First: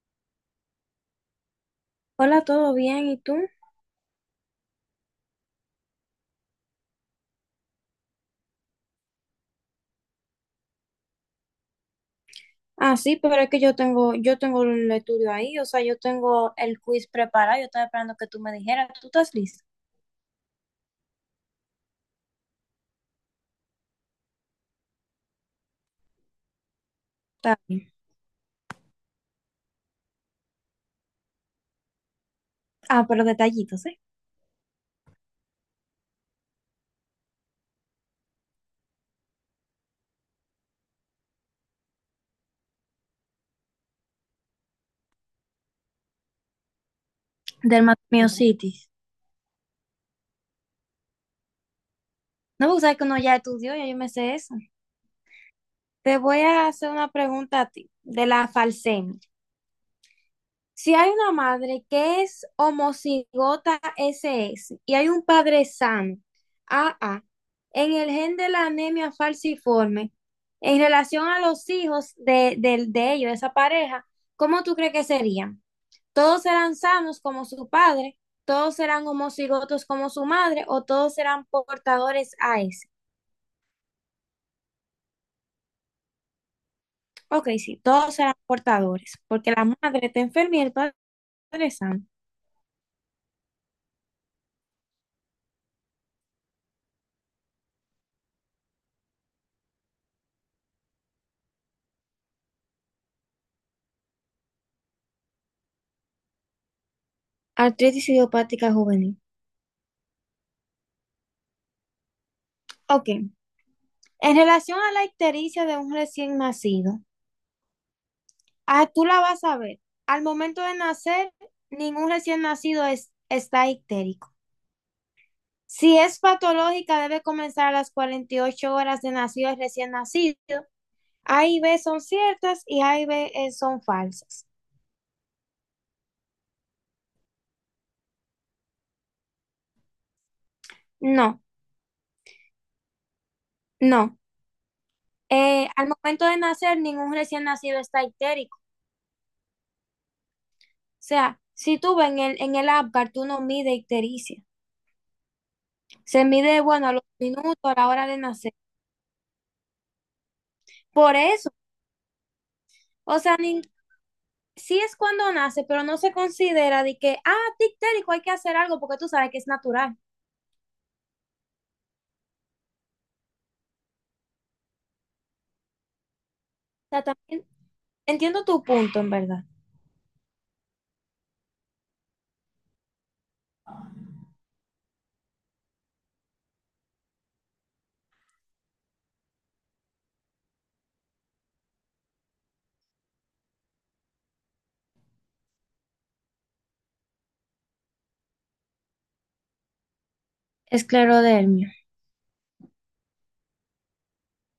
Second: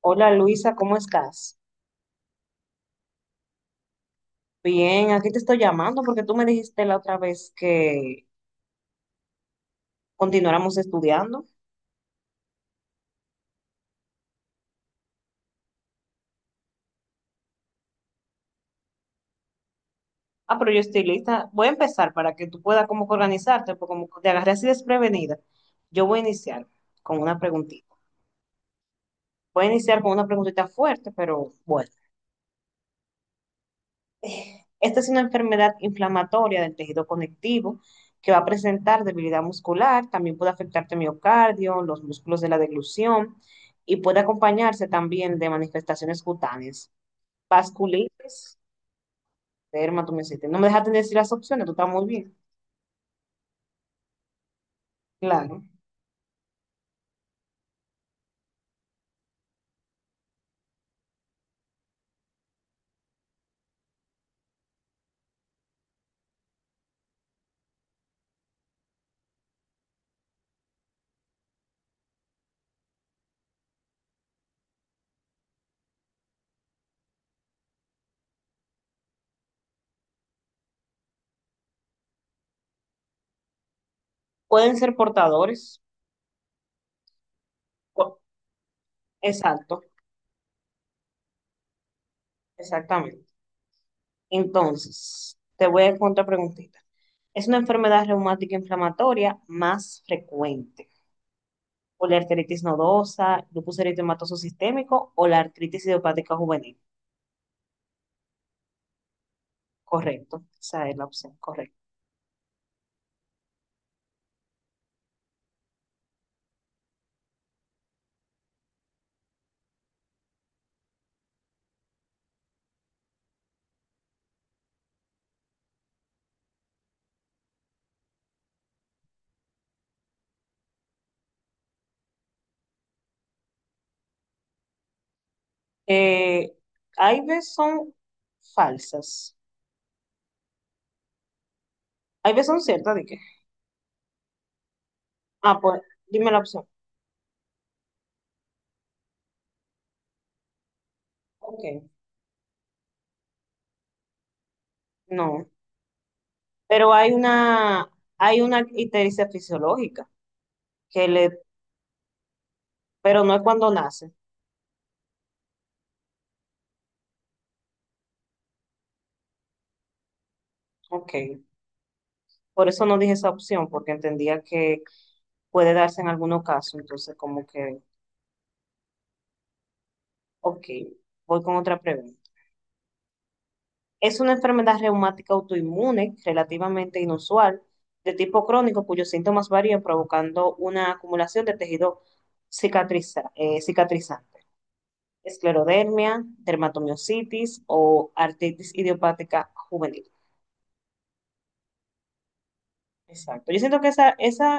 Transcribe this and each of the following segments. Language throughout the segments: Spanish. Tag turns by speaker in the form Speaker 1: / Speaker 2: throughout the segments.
Speaker 1: Hola Luisa, ¿cómo estás?
Speaker 2: Hola, ¿todo bien? ¿Y tú?
Speaker 1: Bien, aquí te estoy llamando porque tú me dijiste la otra vez que continuáramos estudiando.
Speaker 2: Ah, sí, pero es que yo tengo el estudio ahí, o sea, yo tengo el quiz preparado, yo estaba esperando que tú me dijeras, ¿tú estás lista?
Speaker 1: Ah, pero yo estoy lista. Voy a empezar para que tú puedas como que organizarte, porque como te agarré así desprevenida, yo voy a iniciar con una
Speaker 2: Está bien.
Speaker 1: preguntita. Voy a iniciar con una preguntita fuerte, pero bueno.
Speaker 2: Ah, pero detallitos, ¿eh?
Speaker 1: Esta es una enfermedad inflamatoria del tejido conectivo que va a presentar debilidad muscular, también puede afectarte miocardio, los músculos de la deglución y puede acompañarse también de manifestaciones cutáneas,
Speaker 2: Del
Speaker 1: vasculitis,
Speaker 2: Dermatomiositis.
Speaker 1: dermatomiositis. No me dejaste decir las opciones, tú estás muy bien.
Speaker 2: No, porque sabes que uno ya estudió, ya yo me sé eso.
Speaker 1: Claro.
Speaker 2: Te voy a hacer una pregunta a ti, de la falsemia. Si hay una madre que es homocigota SS y hay un padre sano, AA, en el gen de la anemia falciforme, en relación a los hijos de ellos, de esa pareja, ¿cómo tú crees que serían? ¿Todos serán sanos como su padre? ¿Todos serán homocigotos como su madre? ¿O todos serán portadores AS?
Speaker 1: Pueden ser portadores.
Speaker 2: Ok, sí, todos
Speaker 1: Co-
Speaker 2: serán portadores, porque la
Speaker 1: Exacto,
Speaker 2: madre está enferma y el padre es sano.
Speaker 1: exactamente. Entonces, te voy a hacer otra preguntita. Es una enfermedad reumática inflamatoria más frecuente, o la artritis nodosa, lupus eritematoso sistémico o la artritis idiopática juvenil.
Speaker 2: Artritis idiopática juvenil.
Speaker 1: Correcto, esa es la opción correcta.
Speaker 2: Ok. En relación a la ictericia de un recién nacido, ah, tú la vas a ver. Al momento de nacer, ningún recién nacido está ictérico. Si es patológica, debe comenzar a las 48 horas de nacido el recién nacido. A y B son ciertas y A y B son falsas.
Speaker 1: Eh, Hay veces son falsas,
Speaker 2: No,
Speaker 1: hay veces son ciertas, ¿de qué?
Speaker 2: no.
Speaker 1: Ah, pues
Speaker 2: Al momento
Speaker 1: dime
Speaker 2: de
Speaker 1: la opción.
Speaker 2: nacer, ningún recién nacido está ictérico. O sea, si
Speaker 1: Ok,
Speaker 2: tú ves en el Apgar, tú no mide ictericia.
Speaker 1: no,
Speaker 2: Se mide, bueno,
Speaker 1: pero
Speaker 2: a los minutos, a la hora de
Speaker 1: hay
Speaker 2: nacer.
Speaker 1: una ictericia fisiológica que
Speaker 2: Por
Speaker 1: le,
Speaker 2: eso o
Speaker 1: pero no
Speaker 2: sea,
Speaker 1: es
Speaker 2: ni,
Speaker 1: cuando nace.
Speaker 2: sí es cuando nace, pero no se considera de que, ah, tictérico, hay que hacer algo porque tú sabes que es natural.
Speaker 1: Ok, por eso no dije esa opción, porque entendía que puede darse en algunos casos,
Speaker 2: O sea,
Speaker 1: entonces como
Speaker 2: también
Speaker 1: que,
Speaker 2: entiendo tu punto, en verdad.
Speaker 1: ok, voy con otra pregunta. Es una enfermedad reumática autoinmune relativamente inusual, de tipo crónico, cuyos síntomas varían provocando una acumulación de tejido cicatrizante, esclerodermia, dermatomiositis o artritis idiopática juvenil.
Speaker 2: Esclerodermia.
Speaker 1: Exacto. Yo siento que esa, esa,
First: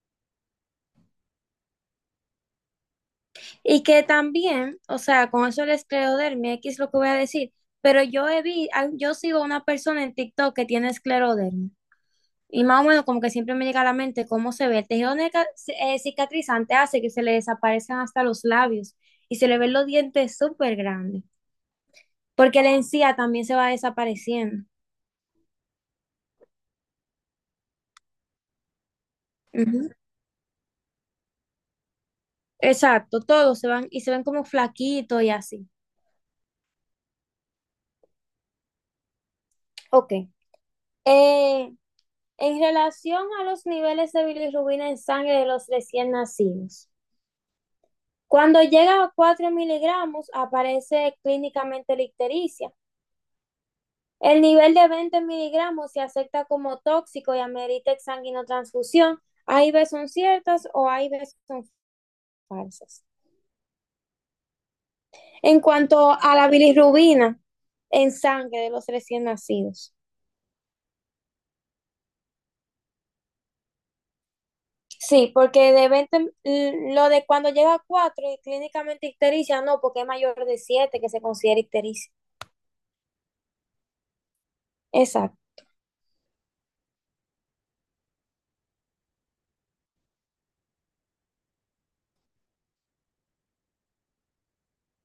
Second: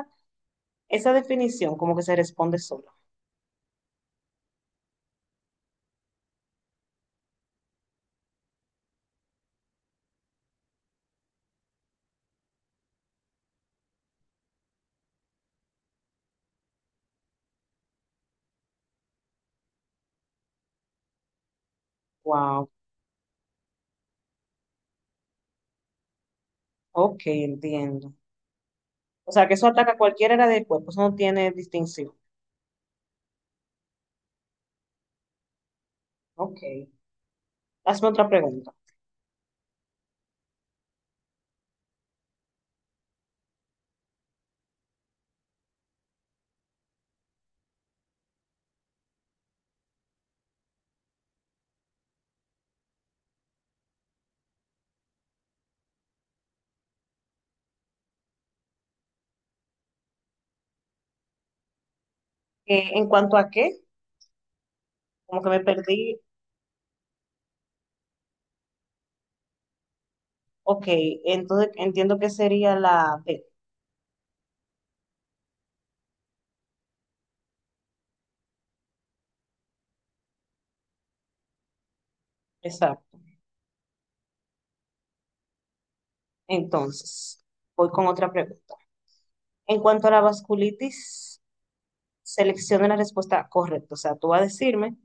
Speaker 1: esa definición como que se responde sola.
Speaker 2: Y que también, o sea, con eso de la esclerodermia, aquí es lo que voy a decir, pero yo he vi, al- yo sigo a una persona en TikTok que tiene esclerodermia. Y más o menos como que siempre me llega a la mente cómo se ve. El tejido cicatrizante hace que se le desaparezcan hasta los labios y se le ven los dientes súper grandes, porque
Speaker 1: Wow.
Speaker 2: la encía también se va desapareciendo.
Speaker 1: Ok, entiendo. O sea, que eso
Speaker 2: Ujú.
Speaker 1: ataca a cualquier área del cuerpo, eso no tiene distinción.
Speaker 2: Exacto, todos se van y se ven como flaquitos y así.
Speaker 1: Ok. Hazme otra pregunta.
Speaker 2: Ok. Eh, en relación a los niveles de bilirrubina en sangre de los recién nacidos, cuando llega a 4 miligramos aparece clínicamente ictericia. El nivel de 20 miligramos se acepta como tóxico y amerita exsanguinotransfusión. Hay veces son ciertas o hay veces son falsas.
Speaker 1: ¿En cuanto a qué? Como que
Speaker 2: En
Speaker 1: me
Speaker 2: cuanto
Speaker 1: perdí.
Speaker 2: a la bilirrubina en sangre de los recién nacidos.
Speaker 1: Ok, entonces entiendo que sería la B.
Speaker 2: Sí, porque de 20, mm, lo de cuando llega a 4 y clínicamente ictericia, no, porque es mayor de 7 que se considera ictericia.
Speaker 1: Exacto.
Speaker 2: Exacto,
Speaker 1: Entonces, voy con otra pregunta. En cuanto a la vasculitis, selecciona la respuesta correcta. O sea, tú vas a decirme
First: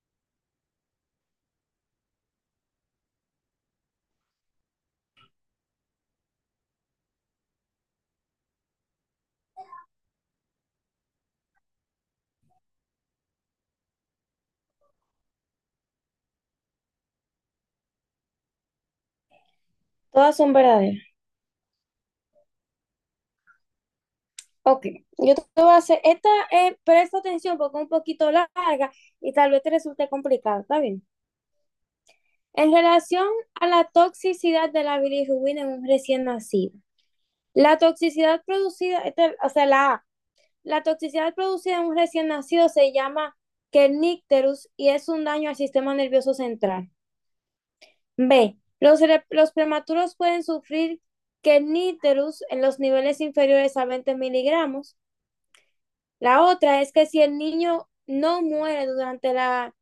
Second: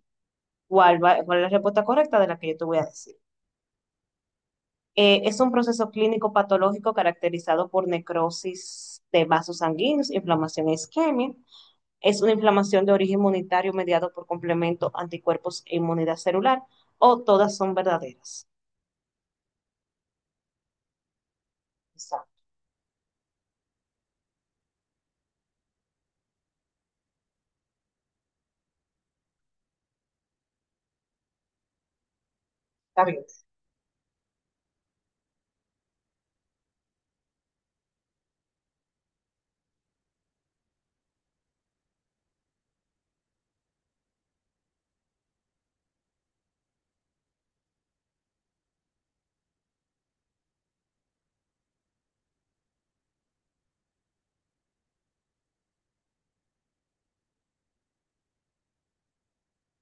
Speaker 1: cuál, va- cuál es la respuesta correcta de la que yo te voy a decir. Es un proceso clínico patológico caracterizado por necrosis de vasos sanguíneos, inflamación e isquemia. Es una inflamación de origen inmunitario mediado por complemento, anticuerpos e inmunidad celular, o todas son verdaderas.
Speaker 2: todas son verdaderas.
Speaker 1: Exacto.
Speaker 2: Ok, yo te voy a hacer, esta, presta atención porque es un poquito larga y tal vez te resulte complicado, ¿está bien? En
Speaker 1: Está bien.
Speaker 2: relación
Speaker 1: O
Speaker 2: a la toxicidad de la bilirrubina en un recién nacido, la toxicidad producida, o sea, la A, la toxicidad producida en un recién nacido se llama kernicterus y es un daño al sistema nervioso central. B. Los prematuros pueden sufrir kerníterus en los niveles inferiores a 20 miligramos. La otra es que si el niño no muere durante la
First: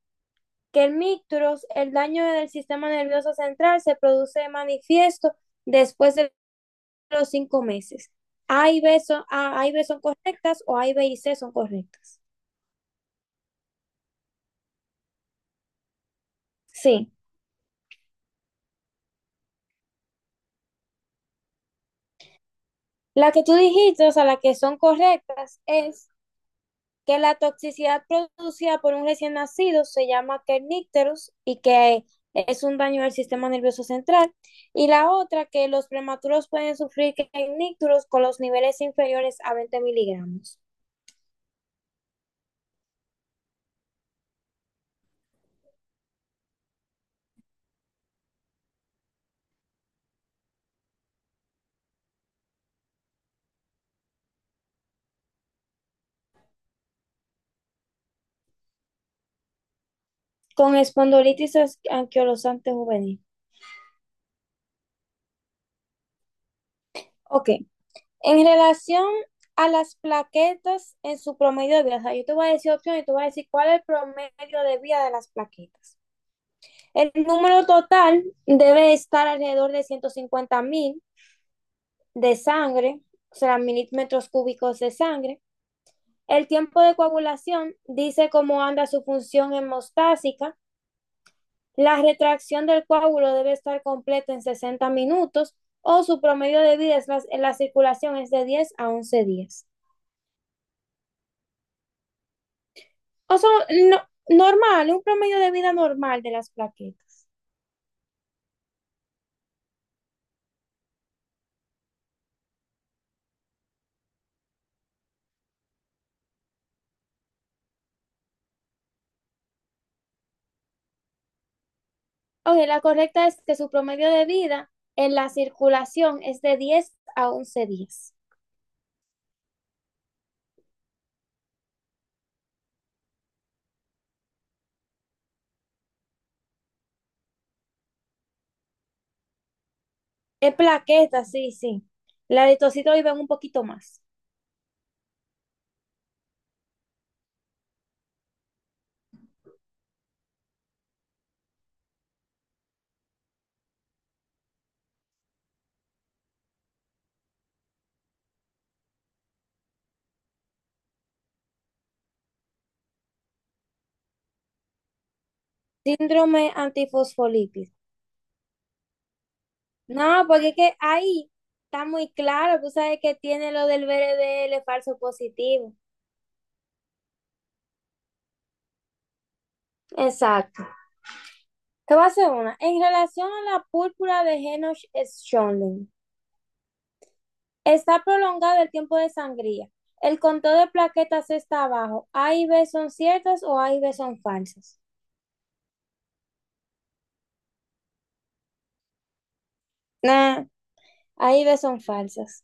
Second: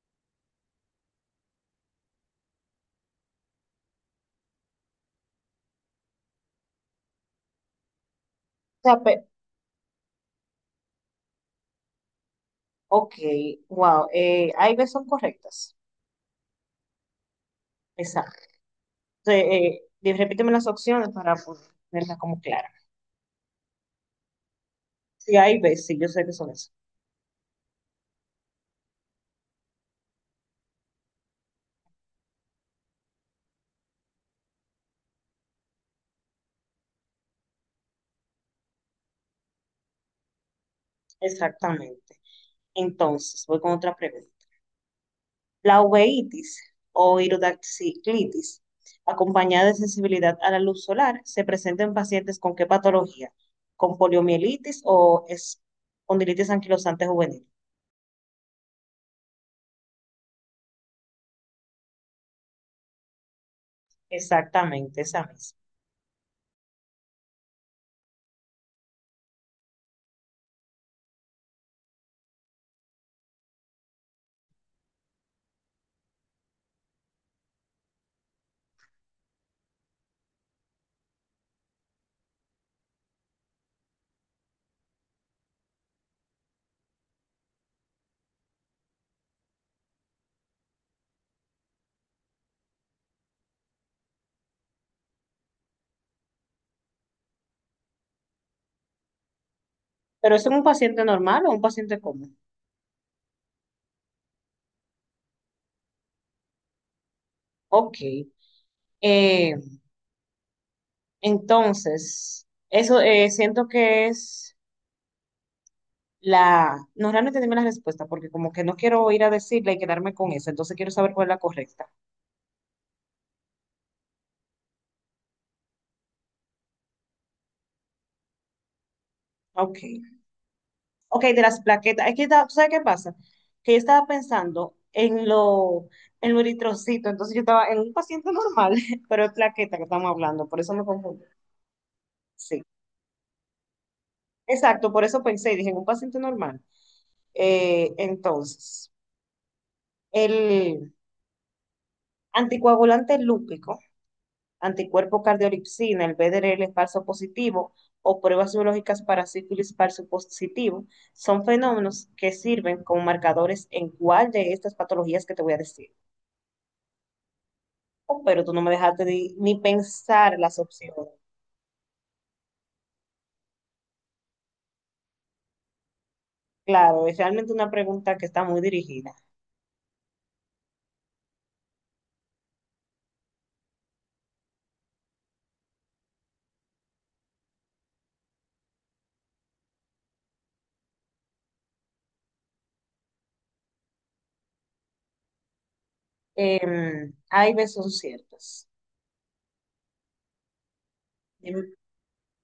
Speaker 2: kernicterus, el daño del sistema nervioso central se produce manifiesto después de los 5 meses.
Speaker 1: sea, pe-
Speaker 2: A y B son correctas o A y B y C son correctas.
Speaker 1: Ok, wow. A y B son correctas.
Speaker 2: Sí.
Speaker 1: Exacto. Repíteme las opciones para ponerlas como claras.
Speaker 2: La que tú dijiste, o sea, la que son
Speaker 1: Sí, A y
Speaker 2: correctas
Speaker 1: B, sí, yo
Speaker 2: es
Speaker 1: sé que son eso.
Speaker 2: que la toxicidad producida por un recién nacido se llama kernicterus y que es un daño del sistema nervioso central, y la otra que los prematuros pueden sufrir kernicterus con los niveles inferiores a 20 miligramos,
Speaker 1: Exactamente. Entonces, voy con otra pregunta. La uveitis o iridociclitis, acompañada de sensibilidad a la luz solar, ¿se presenta en pacientes con qué patología? ¿Con poliomielitis o espondilitis anquilosante juvenil?
Speaker 2: con espondilitis anquilosante juvenil.
Speaker 1: Exactamente, esa misma.
Speaker 2: Ok, en relación a las plaquetas en su promedio de vida, o sea, yo te voy a decir opciones y tú vas a decir cuál es el promedio de vida de las plaquetas. El número total debe estar alrededor de 150.000 de sangre, o sea, milímetros cúbicos de sangre. El tiempo de coagulación dice cómo anda su función hemostásica. La retracción del coágulo debe estar completa en 60 minutos o su promedio de vida es la, en la circulación es de 10 a 11 días.
Speaker 1: ¿Pero es un paciente normal o un paciente común?
Speaker 2: O sea, no, normal, un promedio de vida normal de las plaquetas.
Speaker 1: Ok. Eh, Entonces, eso, siento que es la... No, realmente dime la respuesta, porque como que no quiero ir a decirla y quedarme con esa, entonces quiero saber cuál es la correcta.
Speaker 2: Ok, la correcta es que su promedio de vida en la circulación es de 10 a once días.
Speaker 1: Ok. Ok, de las plaquetas. Es que, ta- ¿tú sabes qué pasa? Que yo estaba pensando en lo eritrocito, entonces yo estaba en un paciente normal, pero es plaqueta que estamos hablando,
Speaker 2: Es
Speaker 1: por eso me confundí.
Speaker 2: plaqueta, sí, sí. La
Speaker 1: Sí,
Speaker 2: eritrocito viven un poquito más.
Speaker 1: exacto, por eso pensé y dije, en un paciente normal. Entonces, el anticoagulante lúpico anticuerpo cardiolipsina, el BDRL falso positivo o pruebas biológicas para sífilis falso positivo, son fenómenos que sirven como marcadores en cuál de estas patologías que te voy a decir.
Speaker 2: Síndrome antifosfolípido.
Speaker 1: Oh, pero tú no me dejaste ni
Speaker 2: No,
Speaker 1: pensar
Speaker 2: porque es
Speaker 1: las
Speaker 2: que
Speaker 1: opciones.
Speaker 2: ahí está muy claro. Tú sabes que tiene lo del BRDL falso positivo.
Speaker 1: Claro, es realmente una pregunta que está muy dirigida.
Speaker 2: Exacto. Te voy a hacer una. En relación a la púrpura de Henoch-Schönlein, está prolongado el tiempo de sangría. El conteo de plaquetas está abajo. ¿A y B son ciertas o A y B son falsas?
Speaker 1: Hay veces son ciertas.
Speaker 2: Nah, A y B
Speaker 1: Em,
Speaker 2: son falsas.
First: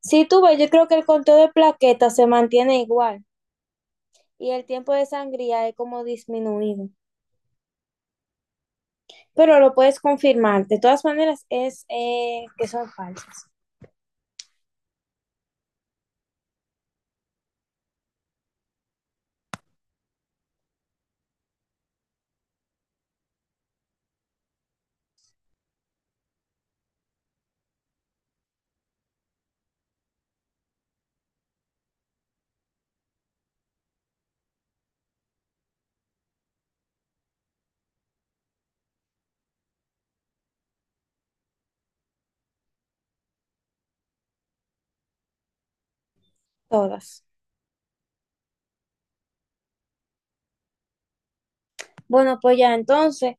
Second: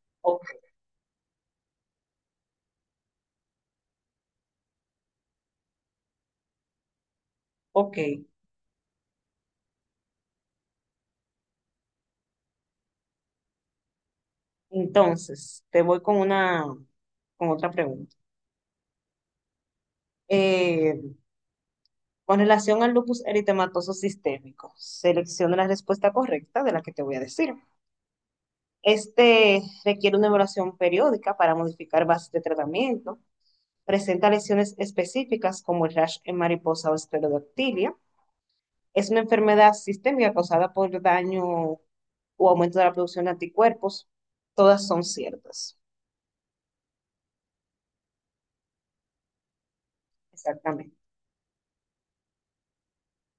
Speaker 2: Si tú
Speaker 1: ok,
Speaker 2: ves, yo creo que el conteo de plaquetas se mantiene igual y el tiempo de sangría es como disminuido,
Speaker 1: ok,
Speaker 2: pero lo puedes confirmar. De todas maneras, es que son falsas,
Speaker 1: entonces te voy con otra pregunta. Eh, Con relación al lupus eritematoso sistémico, selecciona la respuesta correcta de la que te voy a decir. Este requiere una evaluación periódica para modificar bases de tratamiento. Presenta lesiones específicas como el rash en mariposa o esclerodactilia. Es una enfermedad sistémica causada por daño o aumento de la producción de anticuerpos. Todas son ciertas.
Speaker 2: todas.
Speaker 1: Exactamente.
Speaker 2: Bueno, pues ya entonces,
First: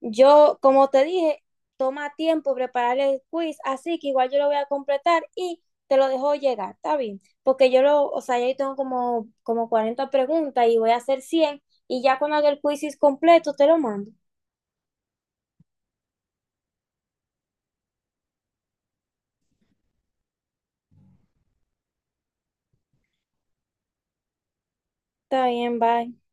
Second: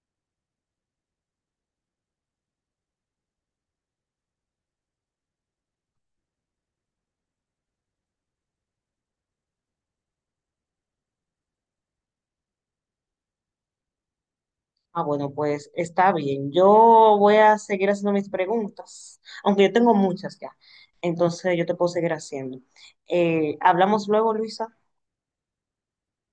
Speaker 2: yo, como te dije, toma tiempo preparar el quiz, así que igual yo lo voy a completar y te lo dejo llegar, está bien, porque yo lo, o sea, yo tengo como 40 preguntas y voy a hacer 100 y ya cuando haga el quiz completo te lo mando.
Speaker 1: Ah, bueno, pues está bien. Yo voy a seguir haciendo mis preguntas, aunque yo tengo muchas ya. Entonces yo te puedo seguir haciendo. Hablamos luego, Luisa.
Speaker 2: Está bien, bye.